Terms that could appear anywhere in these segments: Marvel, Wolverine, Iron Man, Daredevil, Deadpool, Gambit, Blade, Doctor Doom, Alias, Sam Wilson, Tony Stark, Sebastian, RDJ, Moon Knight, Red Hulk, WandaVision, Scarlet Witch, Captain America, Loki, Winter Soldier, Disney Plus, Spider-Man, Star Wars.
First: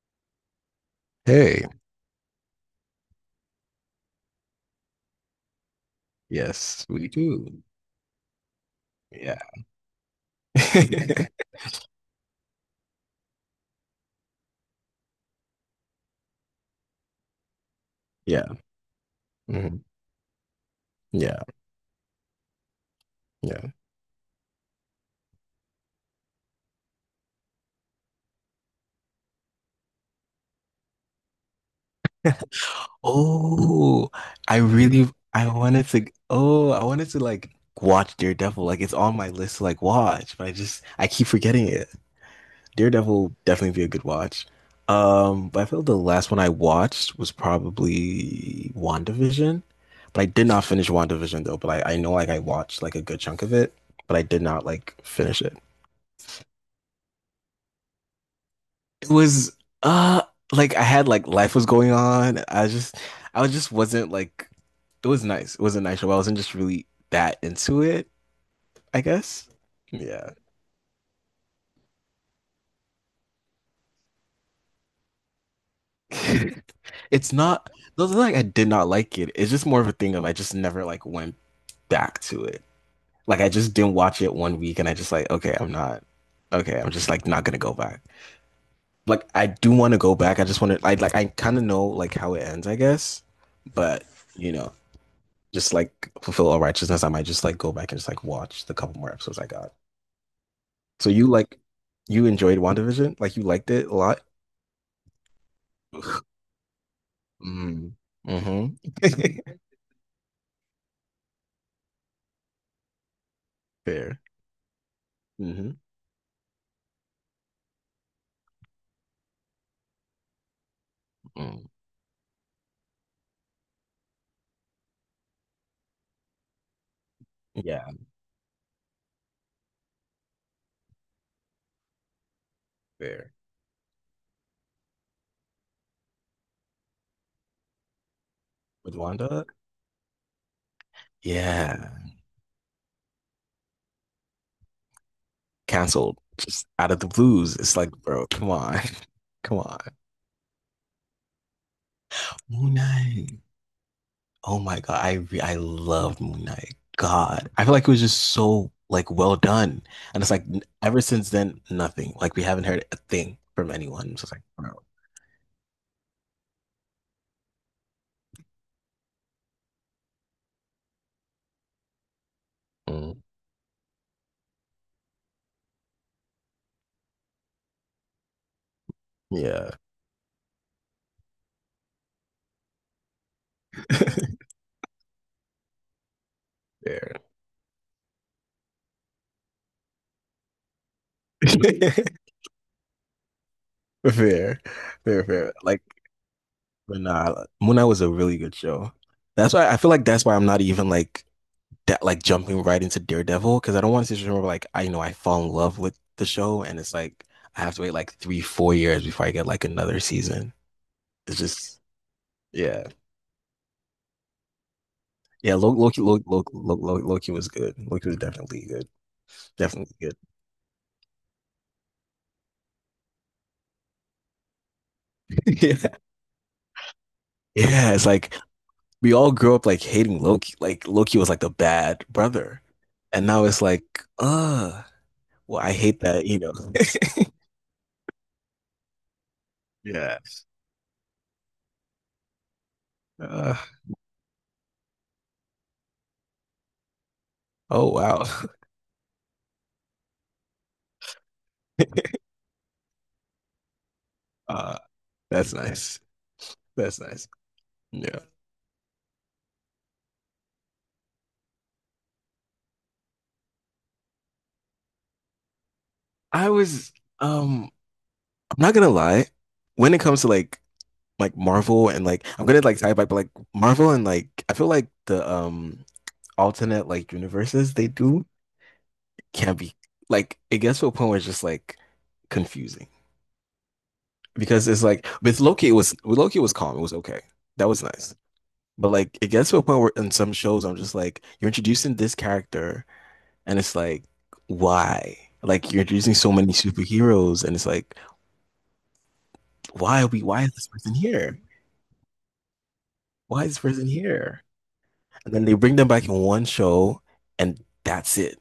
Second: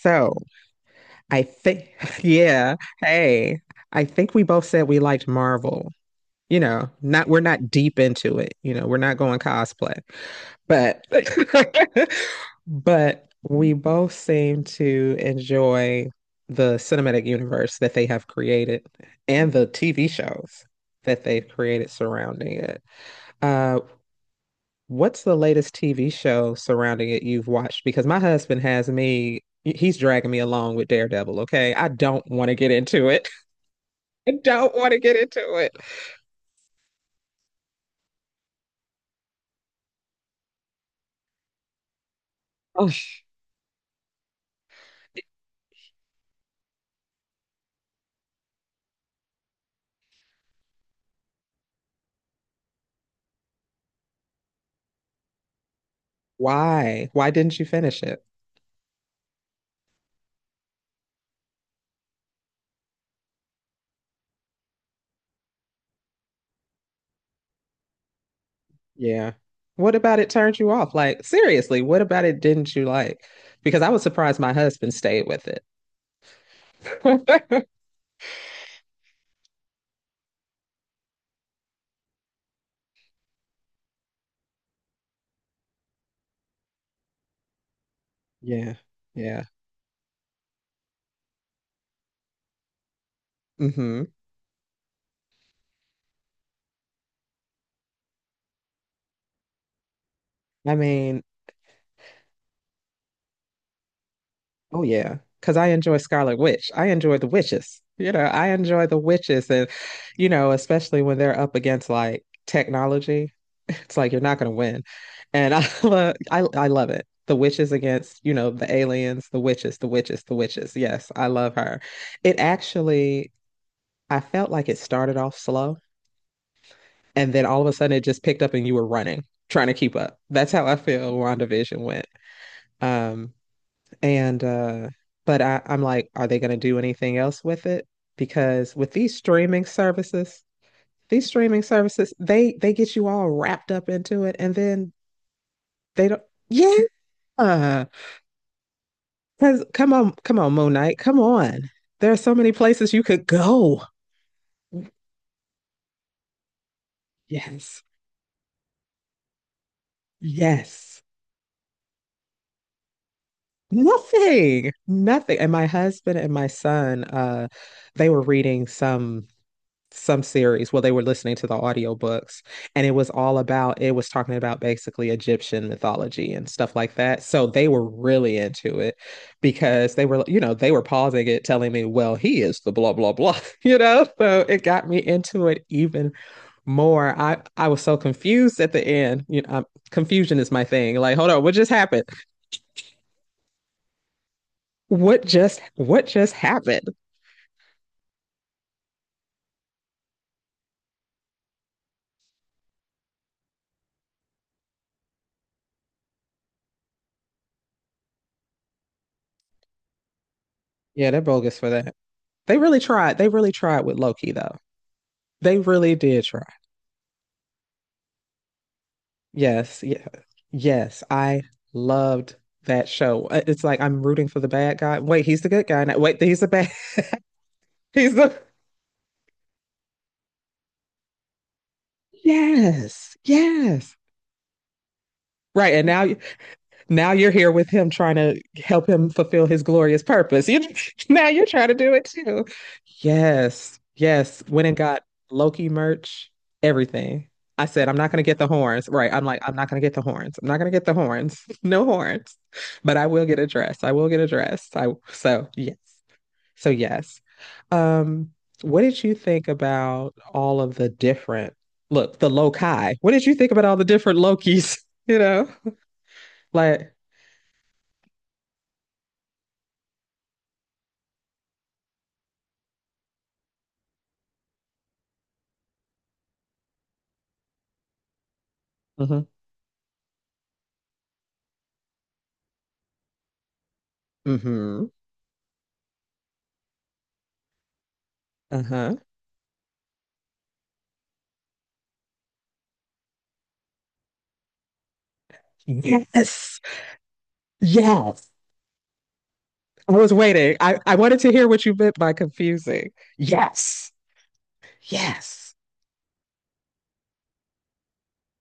So I Hey, think, yeah, hey, I think we both said we liked Marvel. Yes, we Not we're do. not deep into it. We're not Yeah. going cosplay, but but we both seem to enjoy the cinematic universe that they have Yeah. created and the Mhm. TV shows that Yeah. they've created surrounding it. Yeah. Uh, What's the latest TV show surrounding it you've watched? Because my husband has me, he's dragging me along with Daredevil, okay? I don't want to get into it. Oh, I I don't want to really get into I it. wanted to I wanted to like watch Daredevil. Like it's on my list to like watch, but I just I keep forgetting it. Oh, Daredevil definitely be a good watch. But I feel like the last one I watched was probably WandaVision. But I did not finish WandaVision though, but I know like I watched like a good chunk of it, but I did not like finish it. why? Why didn't you finish it? It was uh like I had like life was going on. I just wasn't like it was nice. It was a nice show. I wasn't just really that into it, I Yeah. guess. What about it Yeah. turned you off? Like, seriously, what about it didn't you like? Because I was surprised my husband stayed with it. It's not those are like I did not like it. It's just more of a thing of I just never like went back to it. Like I just didn't watch it one week and I just like, okay, I'm not okay, I'm just like not gonna go back. Yeah. Like Yeah. I do want to go back. I just want to I like I kind of know like how it ends, I guess. Hmm. But you know, just like fulfill all righteousness, I might just like go back and just like watch the couple more episodes I got. I So mean, you enjoyed WandaVision? Like you liked it a lot? oh yeah, because I enjoy Scarlet Witch. I enjoy the witches. Mm. I Mm-hmm. enjoy the witches, and especially when they're up against like technology, it's like you're Fair. not going to win. And I, Mm-hmm. lo- I love it. The witches against, the aliens, the witches, the witches, the witches. Yes, I love Mm. her. It actually, I felt like it started off slow, and then all of a Yeah, sudden it just picked up, and you were running, trying to keep up. That's how I feel WandaVision went. fair. Um, and but I'm like, are they going to do anything else with it? Because with With Wanda? These streaming Yeah. services, they get you all wrapped up into it, and then they Canceled. don't. Just Yeah, out of the blues. It's because like, bro, come on. Come on. come on, come on, Moon Knight, come on. There are so many Moon places you could Knight. go. Oh my God, I loved Moon Knight. God, I feel Yes, like it was just so like well done, and it's like ever yes. since then, nothing. Like we haven't heard a thing from anyone. So it's just like, Nothing, wow. nothing. And my husband and my son, they were reading some series. Well, they were listening to the audiobooks and it was Mm, all about it was talking about basically Egyptian mythology and stuff like that. So they were really into it yeah, because they were, you know, they were pausing it telling me, well, he is the blah blah blah, you know, so it got me into it even more. fair, I was so confused at the end. Confusion is my thing. Like hold on, what just happened? fair, fair. Like, What just happened? but nah, Moon Knight was a really good show. That's why I'm not even like that, like jumping right into Daredevil because I don't want to just remember like I know I fall in love with the show, and it's like I have to wait like three, 4 years before I get like another season. Yeah, they're It's bogus for just. that. They really Yeah. tried. They really tried with Loki though. Yeah, They really did try. Loki was good. Loki was definitely good. Yes, Definitely yeah, good. yes. I loved that show. It's like I'm rooting for the bad guy. Wait, he's the good guy Yeah. now. Wait, he's the bad. Yeah, it's He's like the. we all grew up like hating Loki. Like Loki was like the bad brother. Yes, And now it's like, yes. Well, I Right, and hate now that, you know. now you're here with him trying to help him fulfill his glorious Yeah. purpose. You, now you're trying to do it too. Uh, Yes. Yes. Went and got Loki merch, everything. I said, oh I'm not going wow. to get the horns. Right. I'm like, I'm not going to get the horns. I'm not going to get the horns. No horns. But I will get a dress. I will get a dress. Uh, I so that's yes. nice. So That's yes. nice. Yeah. Um what did you think about all of the different look, the Loki? What did you think about all the different Lokis, you know? I Like was um I'm not gonna lie, when it comes to like Marvel and like I'm gonna like tie it back, but like Marvel and like I feel like the alternate like universes they do mhm. can be like it gets to a point where it's just like confusing because it's Mm-hmm. like with Loki it was calm, it was okay, that was nice. But Uh-huh. like it gets to a point where in some shows I'm just like you're introducing this character and it's like why, like you're introducing so many Yes. superheroes and it's like Yes. I why are was we, waiting. I wanted to hear what you meant by confusing. why is this person Yes. here and then Yes. they bring them back in one show and that's it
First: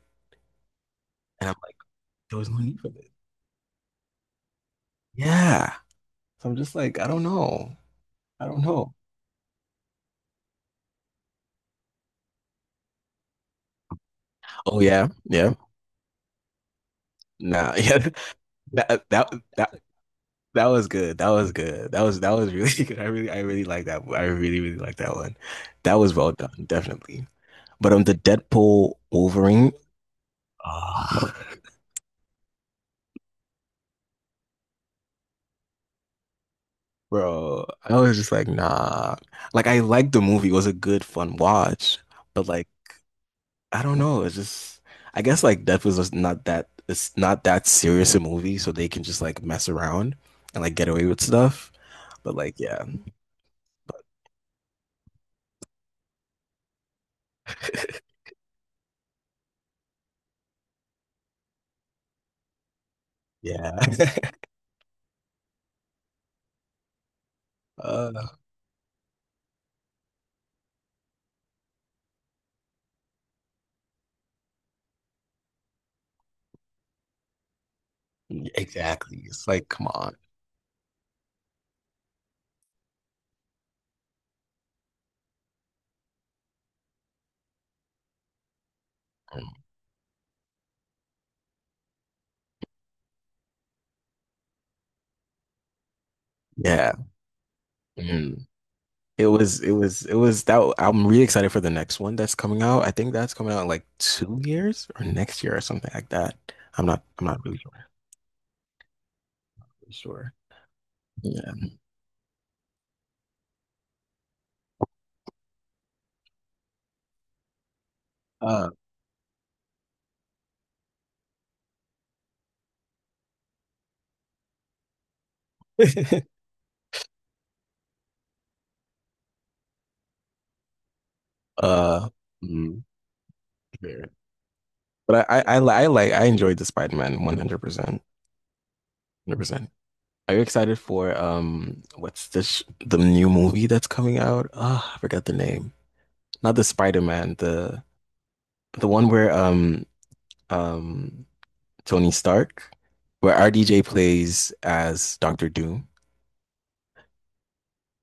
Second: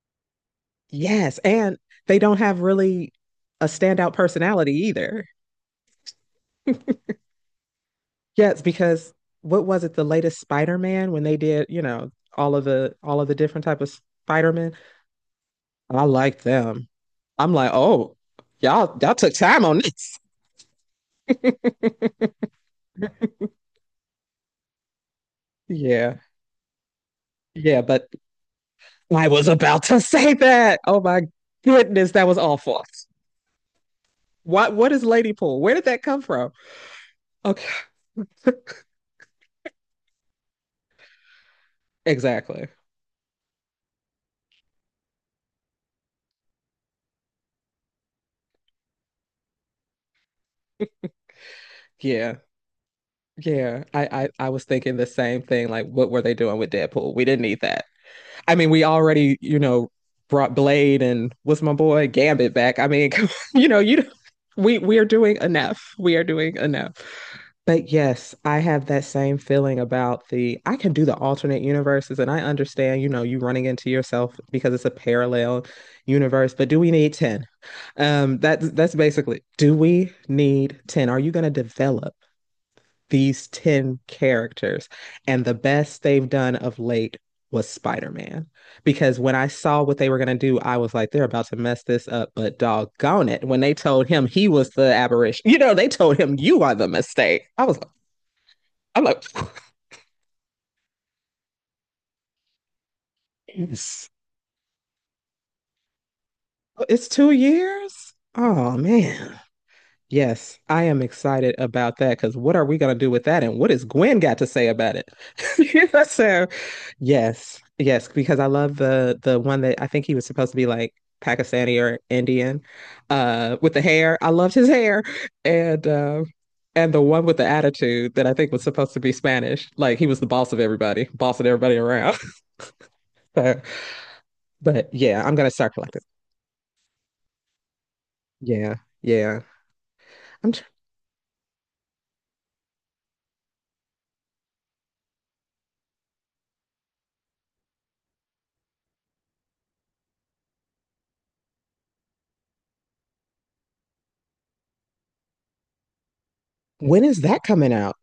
Yes. and I'm like And they don't there was no have need for this, really a standout personality either. yeah, so I'm just like I Yes, don't know. because what was it, the latest Spider-Man when they did, all of the different type of Spider-Man? Oh yeah, yeah. I like them. I'm like, Nah, yeah. oh, That y'all that took time on that this. that was good. That was good. That was really good. I really like that. I really really like that one. That was Yeah. well done, definitely. Yeah, But on but the Deadpool I was Wolverine, about to say that. Oh my ah, goodness, that was awful. What is lady pool? Where did that come from? bro, Okay. I was just like, nah. Like I liked the movie. It was a good fun watch, but Exactly. like I don't know. It's just I guess like Deadpool's just not that, it's not that serious a movie, so they can just like mess around and like get away with stuff. But Yeah. like yeah. Yeah. I I was thinking the same thing. Like, what were they doing with Deadpool? We didn't need that. I mean, we already, brought Blade and what's my boy Gambit back. I mean, you Yeah. know, you we are doing enough. We are doing enough. But Uh, yes, I have that same feeling about the I can do the alternate universes and I understand, you running into yourself because it's a parallel universe, but do we need 10? That's exactly. basically, It's like, do come we on. need 10? Are you going to develop these 10 characters? And the best they've done of late was Spider-Man. Because when I Mm, saw what they were going to do, I was like, they're about to mess this up, but doggone it. When they told him he was the aberration, you know, they told him you are the yeah. mistake. Mhm. I'm like, It was that. I'm really excited for the next one that's coming out. I think that's coming out in like yes. 2 years or next year or something like that. It's I'm two not really sure. years. Oh man. Sure. Yes, I am Yeah. excited about that because what are we going to do with that? And what has Gwen got to say about it? You know, so yes, yes, because I Uh, love the one that I think he was supposed to be like Pakistani or Indian, with the hair. I loved his hair. And uh, and the one with the attitude that I think was supposed to be Spanish. Like he was the boss of everybody, bossing everybody uh, around. mm, So, fair. but yeah, But I'm gonna I, li- start I collecting. like, I enjoyed the Spider-Man 100%. Yeah, yeah. 100%. Are you I'm tr- excited for, what's the, sh the new movie that's coming out? Ah, I forgot the name. Not the Spider-Man, the one where um Tony Stark, where RDJ plays as Doctor Doom. when is that coming out?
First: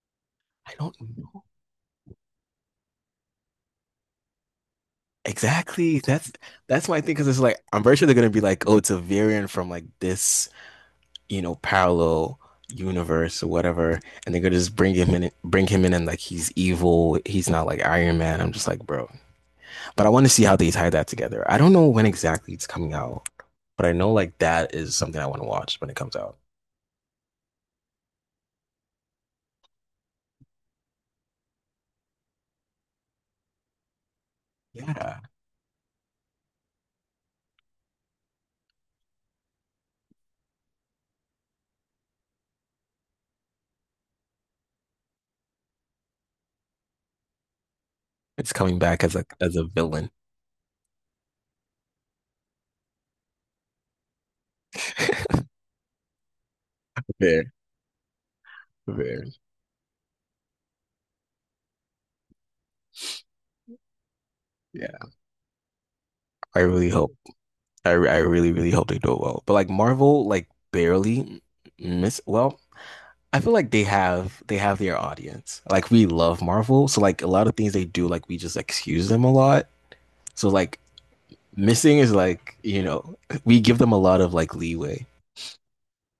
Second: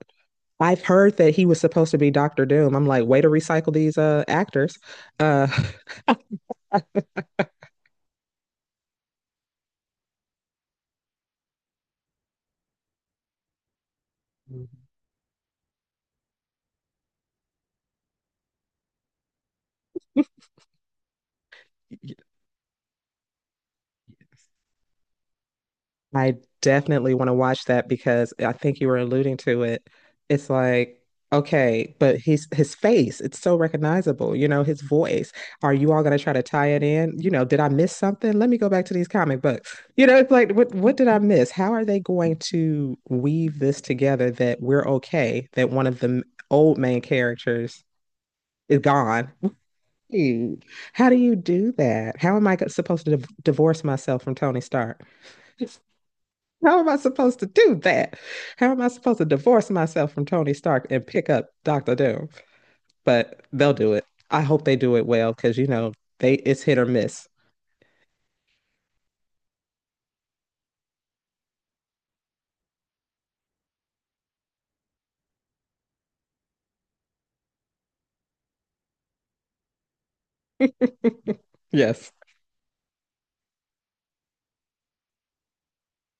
I I've don't heard that know. he was supposed to be Doctor Doom. I'm like, way to recycle these actors. Uh, Exactly. That's my thing because it's like I'm very sure they're gonna be like, oh, it's a variant from like this, you know, parallel universe or whatever, and they're gonna just bring him in, and like he's evil. He's not like Iron Man. I'm just like, bro. But I want to see how they tie that together. I don't know when exactly it's coming out, but I know like that is something I want to watch when it comes I out. definitely want to watch that because I think you were alluding to it. It's like, okay, but he's his face, it's so recognizable, his Yeah. voice. Are you all gonna try to tie it in? You know, did I miss something? Let me go back to these comic books. It's like, what did I miss? How are they going to weave this together that we're okay, that one of the old main characters It's coming is back as gone? A villain. Dude, how do you do that? How am I go- supposed to divorce myself from Tony Stark? How am I supposed to Fair, do that? How am I supposed to fair. divorce myself from Tony Stark and pick up Doctor Doom? But they'll do it. I hope they do it Yeah. well because you know they I it's hit or really hope. miss. I really really hope they do it well. But like Marvel, like barely miss. Well, I feel like they have their audience. Like we love Marvel, so like a lot of things they do, like we just excuse them a lot. So like missing Yes, is like you know we give them a lot of like leeway.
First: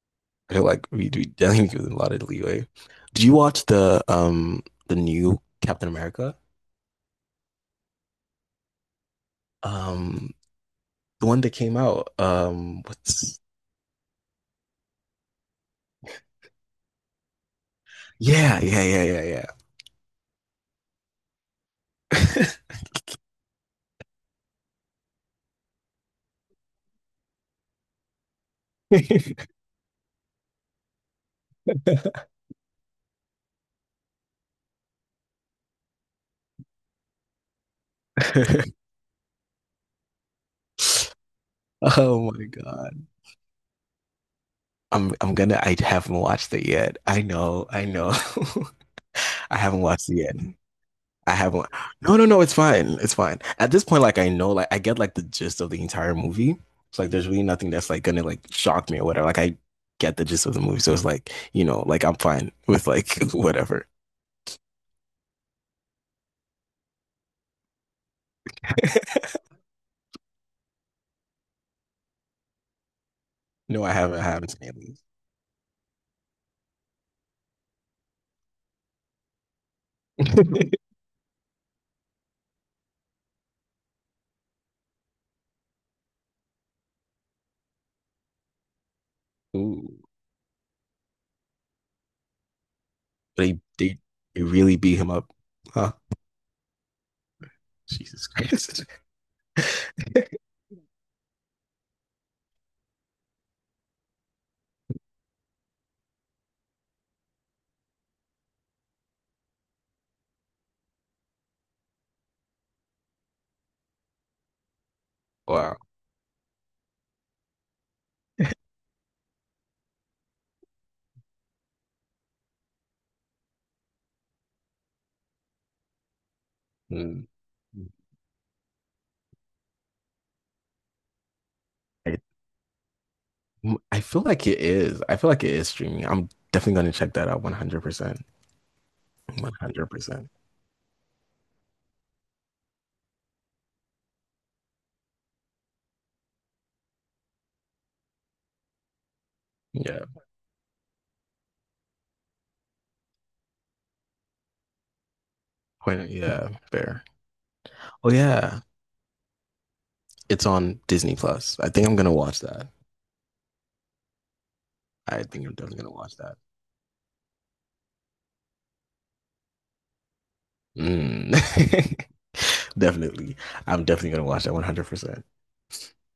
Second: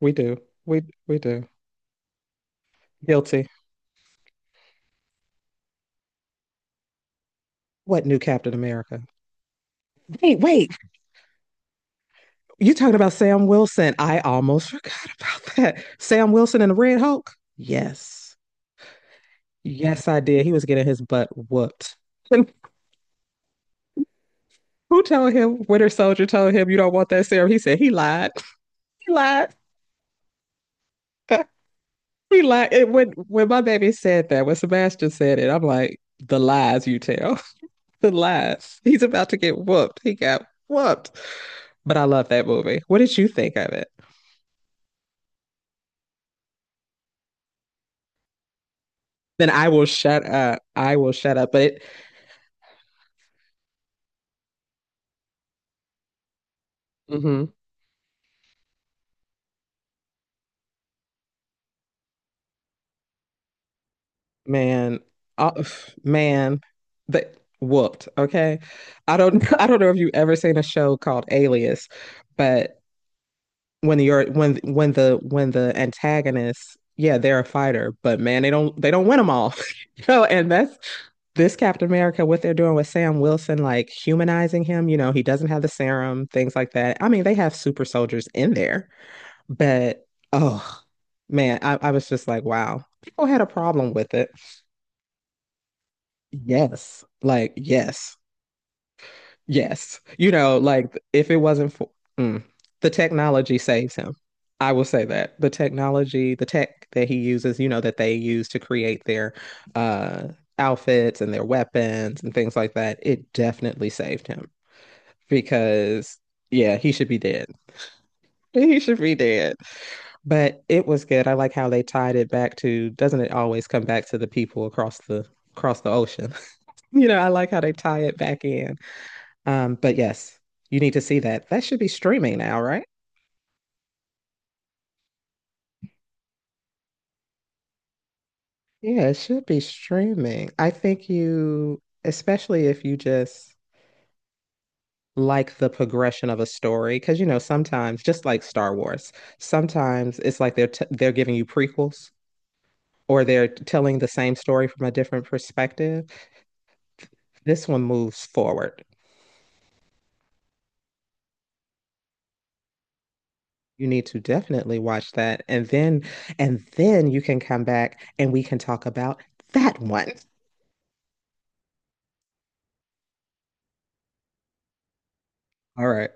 we do. I feel like we We do do. definitely give them a lot of leeway. Do you Guilty. watch the new Captain America? What new Captain America? Um, Wait, wait. the one that came out. You talking about What's Sam Wilson? I almost forgot about that. Sam Wilson and the Red Hulk. Yes, Yeah, yes, I did. He was getting his butt whooped. And who told him? Winter Soldier told him you don't want that serum. He said he lied. He yeah. lied. He lied. When my baby said that, when Sebastian said it, I'm like, the lies you tell, the lies. He's about to get whooped. He got whooped. But I love oh my that movie. What god. did you think of it? I'm gonna I haven't watched it yet. I know, I know. Then I I haven't will watched it shut yet. up. I will I shut up. Haven't no, it's fine. It's fine. At this point, like I know, like I get like the gist of the entire movie. So like there's really Mhm. nothing that's like gonna like shock me or whatever. Like I get the gist of the movie. So it's like, you know, like I'm fine with like whatever. man, uh, man, the whooped. Okay, I don't. I don't know if you ever seen a show called Alias, but No, I haven't seen when the antagonists, yeah, they're a fighter, but man they don't, they don't win them all. You know, and it. that's this Captain America. What they're doing with Sam Wilson, like humanizing him, you know, he doesn't have the serum, things like that. I mean they have super soldiers in there, Ooh. but oh man, I was just like wow, people had a They problem they with it. they really beat him up. Huh? Yes, like yes. Jesus Christ. Yes. You know, like if it wasn't for mm, the technology saves him. I will say that the technology, the tech that he uses, you know, that they use to create their uh outfits and their weapons and things like that, it definitely saved him wow. because yeah, he should be dead. He should be dead. But it was good. I like how they tied it back to, doesn't it always come back to the people across the ocean? You know, Mm. I like how they tie it back in. But yes, you need to see that. That should be I, streaming now, right? I feel like it is. I feel like it is streaming. I'm definitely going to check that out 100%. Yeah, it should be 100%. streaming. I think you, especially if you just like the progression of a story, because you know sometimes, just like Star Wars, Yeah. sometimes it's like they're giving you prequels or they're telling the same story from a different perspective. Yeah, fair. This one Oh moves yeah, forward. it's on Disney Plus. I think I'm going to watch that. You need to definitely watch I that, think I'm definitely going to watch that. and then you can come back and we can talk about that one. Mm. definitely. I'm definitely going to watch that 100%. All right.